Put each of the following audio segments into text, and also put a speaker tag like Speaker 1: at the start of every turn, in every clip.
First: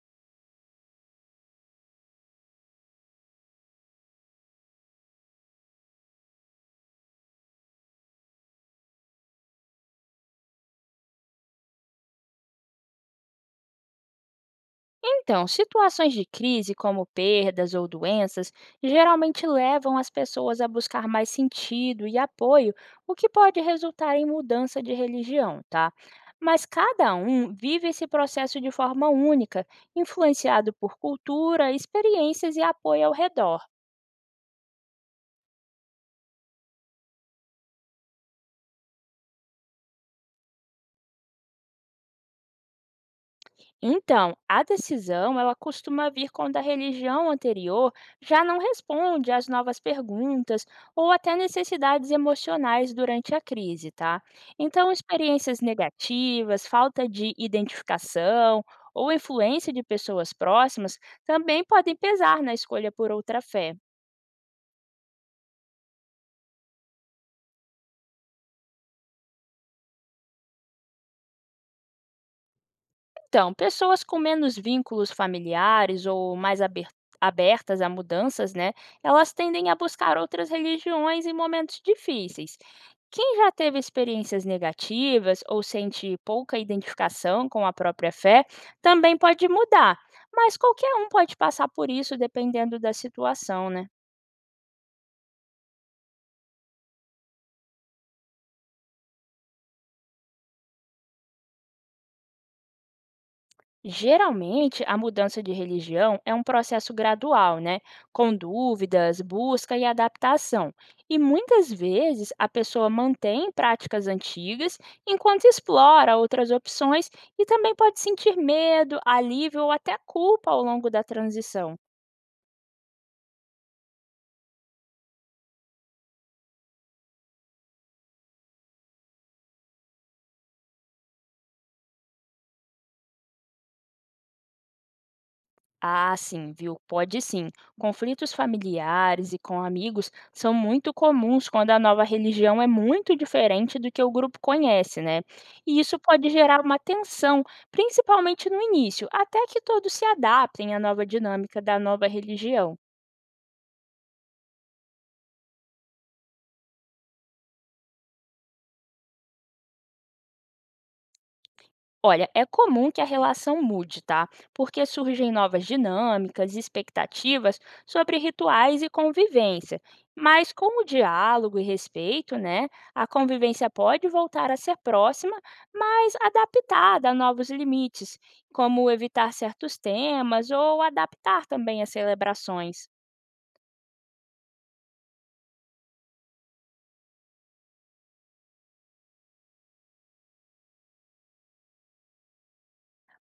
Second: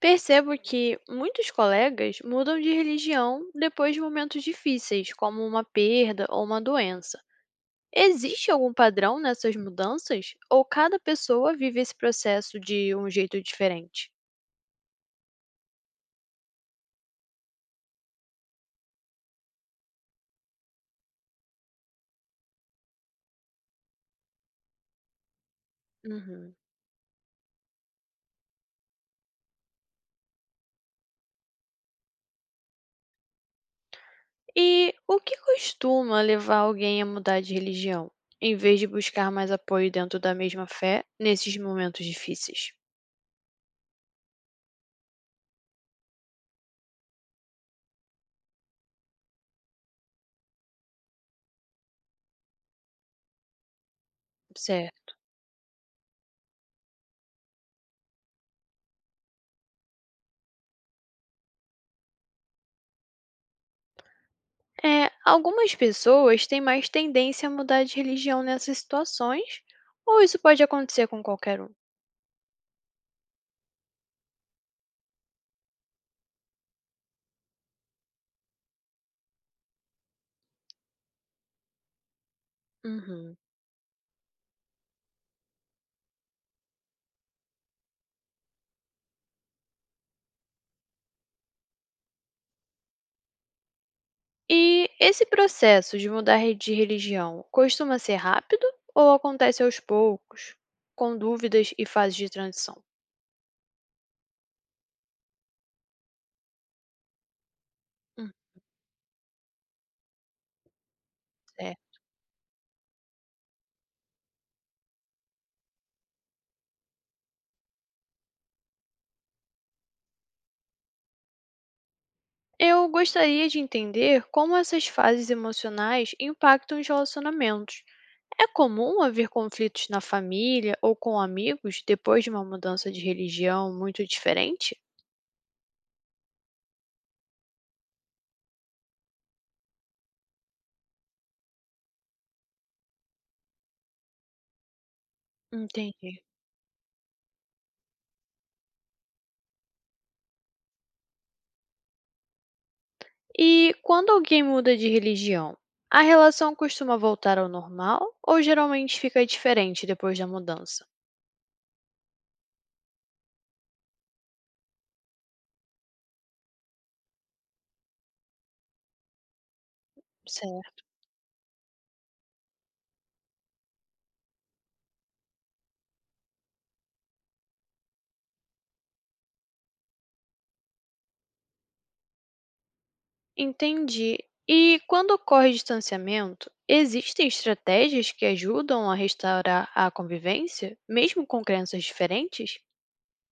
Speaker 1: Percebo que muitos colegas mudam de religião depois de momentos difíceis, como uma perda ou uma doença. Existe algum padrão nessas mudanças? Ou cada pessoa vive esse processo de um jeito diferente?
Speaker 2: Então, situações de crise, como perdas ou doenças, geralmente levam as pessoas a buscar mais sentido e apoio, o que pode resultar em mudança de religião, tá?
Speaker 1: Uhum.
Speaker 2: Mas cada um vive esse processo de forma única, influenciado por cultura, experiências e apoio ao redor.
Speaker 1: E o que costuma levar alguém a mudar de religião, em vez de buscar mais apoio dentro da mesma fé nesses momentos difíceis?
Speaker 2: Então, a decisão ela costuma vir quando a religião anterior já não responde às novas perguntas ou até necessidades emocionais durante a crise, tá? Então,
Speaker 1: Certo.
Speaker 2: experiências negativas, falta de identificação ou influência de pessoas próximas também podem pesar na escolha por outra fé.
Speaker 1: É, algumas pessoas têm mais tendência a mudar de religião nessas situações, ou isso pode acontecer com qualquer um?
Speaker 2: Então, pessoas com menos vínculos familiares ou mais abertas a mudanças, né? Elas tendem a buscar outras religiões em momentos difíceis.
Speaker 1: Uhum.
Speaker 2: Quem já teve experiências negativas ou sente pouca identificação com a própria fé, também pode mudar. Mas qualquer um pode passar por isso dependendo da situação, né?
Speaker 1: E esse processo de de religião costuma ser rápido ou acontece aos poucos, com dúvidas e fases de transição?
Speaker 2: Geralmente, a mudança de religião é um processo gradual, né?
Speaker 1: Hum,
Speaker 2: Com dúvidas, busca e adaptação. E muitas
Speaker 1: certo.
Speaker 2: vezes a pessoa mantém práticas antigas enquanto explora outras opções e também pode sentir medo, alívio ou até culpa ao longo da transição.
Speaker 1: Eu gostaria de entender como essas fases emocionais impactam os relacionamentos. É comum haver conflitos na família ou com amigos depois de uma mudança de religião muito diferente?
Speaker 2: Ah, sim, viu? Pode sim. Conflitos familiares e com amigos são muito comuns quando a nova religião é muito diferente do que o grupo conhece, né? E isso
Speaker 1: Entendi.
Speaker 2: pode gerar uma tensão, principalmente no início, até que todos se adaptem à nova dinâmica da nova religião.
Speaker 1: E quando alguém muda de religião, a relação costuma voltar ao normal ou geralmente fica diferente depois da mudança?
Speaker 2: Olha, é comum que a relação mude, tá? Porque surgem novas dinâmicas e expectativas sobre rituais e convivência. Mas
Speaker 1: Certo.
Speaker 2: com o diálogo e respeito, né, a convivência pode voltar a ser próxima, mas adaptada a novos limites, como evitar certos temas ou adaptar também as celebrações.
Speaker 1: Entendi. E quando ocorre distanciamento, existem estratégias que ajudam a restaurar a convivência, mesmo com crenças diferentes?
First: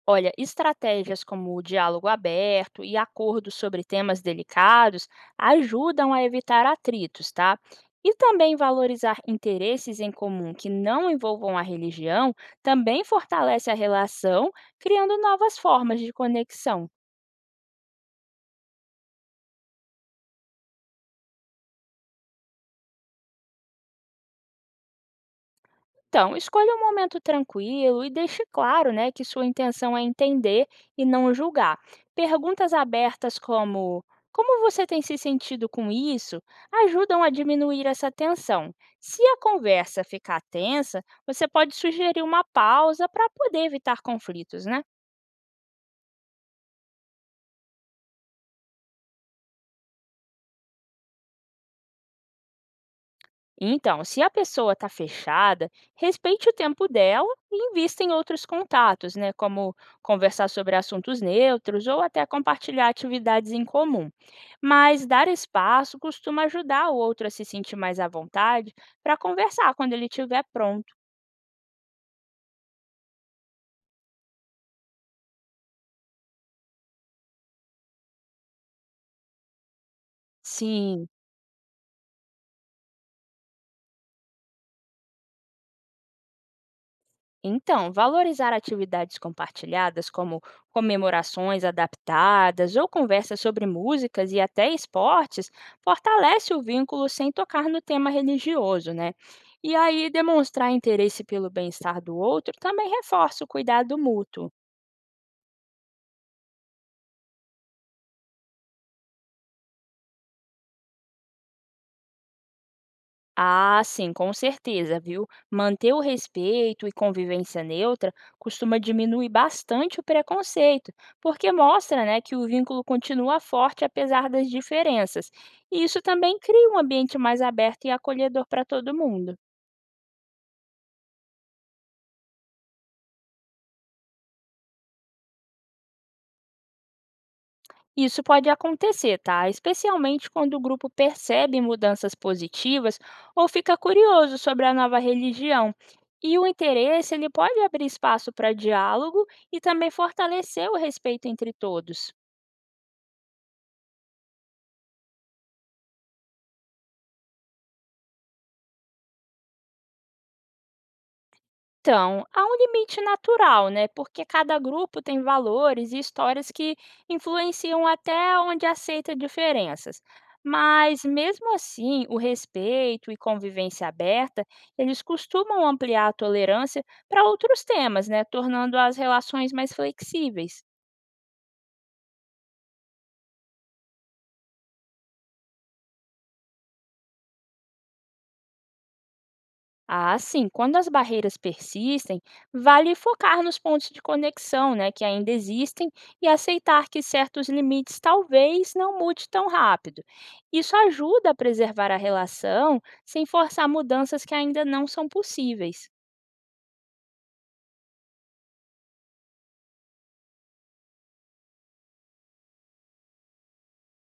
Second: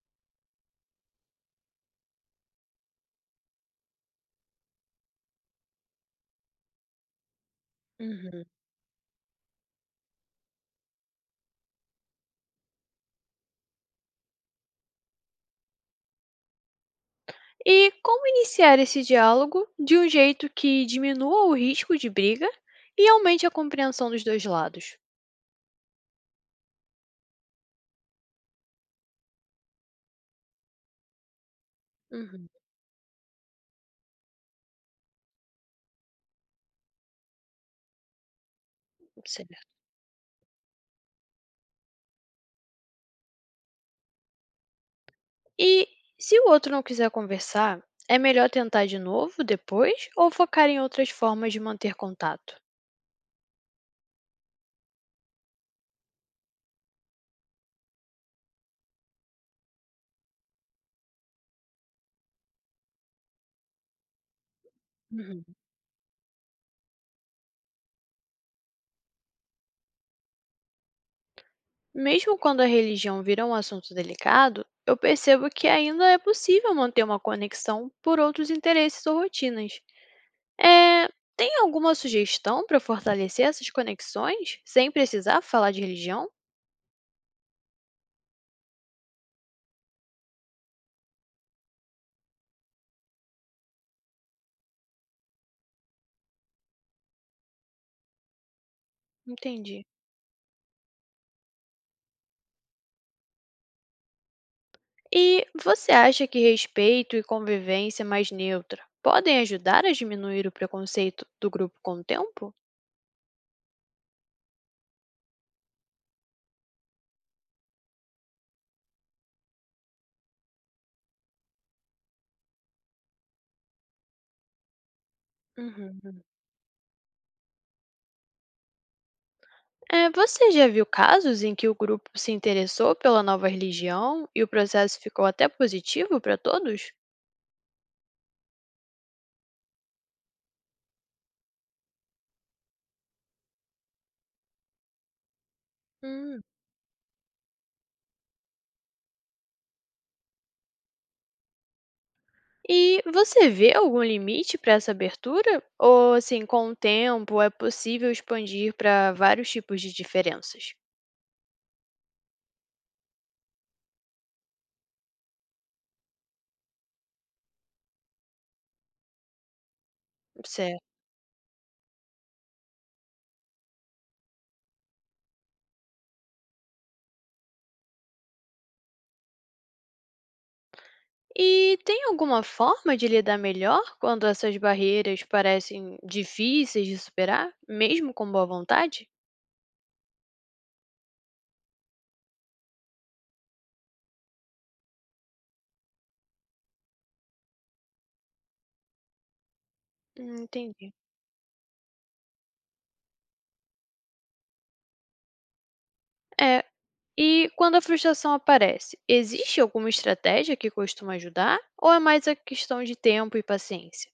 Speaker 2: Olha, estratégias como o diálogo aberto e acordos sobre temas delicados ajudam a evitar atritos, tá? E
Speaker 1: Uhum.
Speaker 2: também valorizar interesses em comum que não envolvam a religião também fortalece a relação, criando novas formas de conexão.
Speaker 1: E como iniciar esse diálogo de um jeito que diminua o risco de briga e aumente a compreensão dos dois lados?
Speaker 2: Então, escolha um momento tranquilo e deixe claro né, que sua intenção é entender e não julgar.
Speaker 1: Uhum,
Speaker 2: Perguntas abertas como como você tem se sentido com isso ajudam a diminuir essa tensão. Se a
Speaker 1: certo.
Speaker 2: conversa ficar tensa, você pode sugerir uma pausa para poder evitar conflitos, né?
Speaker 1: E se o outro não quiser conversar, é melhor tentar de novo depois ou focar em outras formas de manter contato?
Speaker 2: Então, se a pessoa está fechada, respeite o tempo dela e invista em outros contatos, né? Como conversar sobre assuntos neutros ou até compartilhar atividades em comum. Mas dar
Speaker 1: Uhum.
Speaker 2: espaço costuma ajudar o outro a se sentir mais à vontade para conversar quando ele estiver pronto.
Speaker 1: Mesmo quando a religião vira um assunto delicado, eu percebo que ainda é possível manter uma conexão por outros interesses ou rotinas. É,
Speaker 2: Sim.
Speaker 1: tem alguma sugestão para fortalecer essas conexões sem precisar falar de religião?
Speaker 2: Então, valorizar atividades compartilhadas, como comemorações adaptadas ou conversas sobre músicas e até esportes, fortalece o vínculo sem tocar no tema religioso, né? E
Speaker 1: Entendi.
Speaker 2: aí, demonstrar interesse pelo bem-estar do outro também reforça o cuidado mútuo.
Speaker 1: E você acha que respeito e convivência mais neutra podem ajudar a diminuir o preconceito do grupo com o tempo?
Speaker 2: Ah, sim, com certeza, viu? Manter o respeito e convivência neutra costuma diminuir bastante o preconceito, porque mostra, né, que o vínculo continua forte apesar das diferenças. E isso
Speaker 1: Uhum.
Speaker 2: também cria um ambiente mais aberto e acolhedor para todo mundo.
Speaker 1: Eh, você já viu casos em que o grupo se interessou pela nova religião e o processo ficou até positivo para todos?
Speaker 2: Isso pode acontecer, tá? Especialmente quando o grupo percebe mudanças positivas ou fica curioso sobre a nova religião. E
Speaker 1: Hum.
Speaker 2: o interesse, ele pode abrir espaço para diálogo e também fortalecer o respeito entre todos.
Speaker 1: E você vê algum limite para essa abertura? Ou, assim, com o tempo é possível expandir para vários tipos de diferenças?
Speaker 2: Então, há um limite natural, né? Porque cada grupo tem valores e histórias que influenciam até onde aceita diferenças.
Speaker 1: Certo.
Speaker 2: Mas mesmo assim, o respeito e convivência aberta, eles costumam ampliar a tolerância para outros temas, né? Tornando as relações mais flexíveis.
Speaker 1: E tem alguma forma de lidar melhor quando essas barreiras parecem difíceis de superar, mesmo com boa vontade?
Speaker 2: Ah, sim. Quando as barreiras persistem, vale focar nos pontos de conexão, né, que ainda existem e aceitar que certos limites talvez não mude tão rápido. Isso
Speaker 1: Entendi.
Speaker 2: ajuda a preservar a relação sem forçar mudanças que ainda não são possíveis.
Speaker 1: É, e quando a frustração aparece, existe alguma estratégia que costuma ajudar? Ou é mais a questão de tempo e paciência?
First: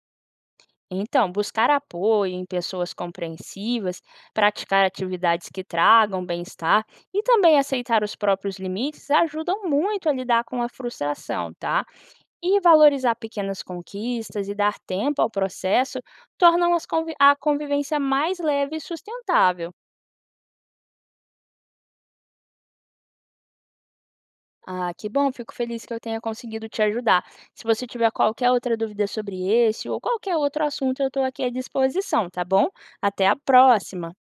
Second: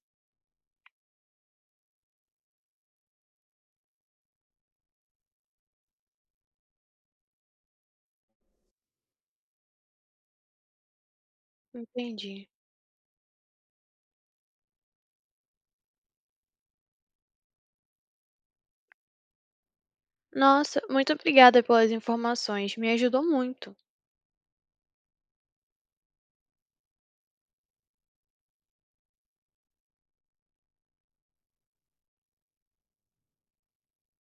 Speaker 2: Então, buscar apoio em pessoas compreensivas, praticar atividades que tragam bem-estar e também aceitar os próprios limites ajudam muito a lidar com a frustração, tá?
Speaker 1: Entendi.
Speaker 2: E valorizar pequenas conquistas e dar tempo ao processo tornam as a convivência mais leve e sustentável.
Speaker 1: Nossa, muito obrigada pelas informações, me ajudou muito.
Speaker 2: Ah, que bom, fico feliz que eu tenha conseguido te ajudar. Se você tiver qualquer outra dúvida sobre esse ou qualquer outro assunto, eu estou aqui à disposição, tá bom? Até a próxima!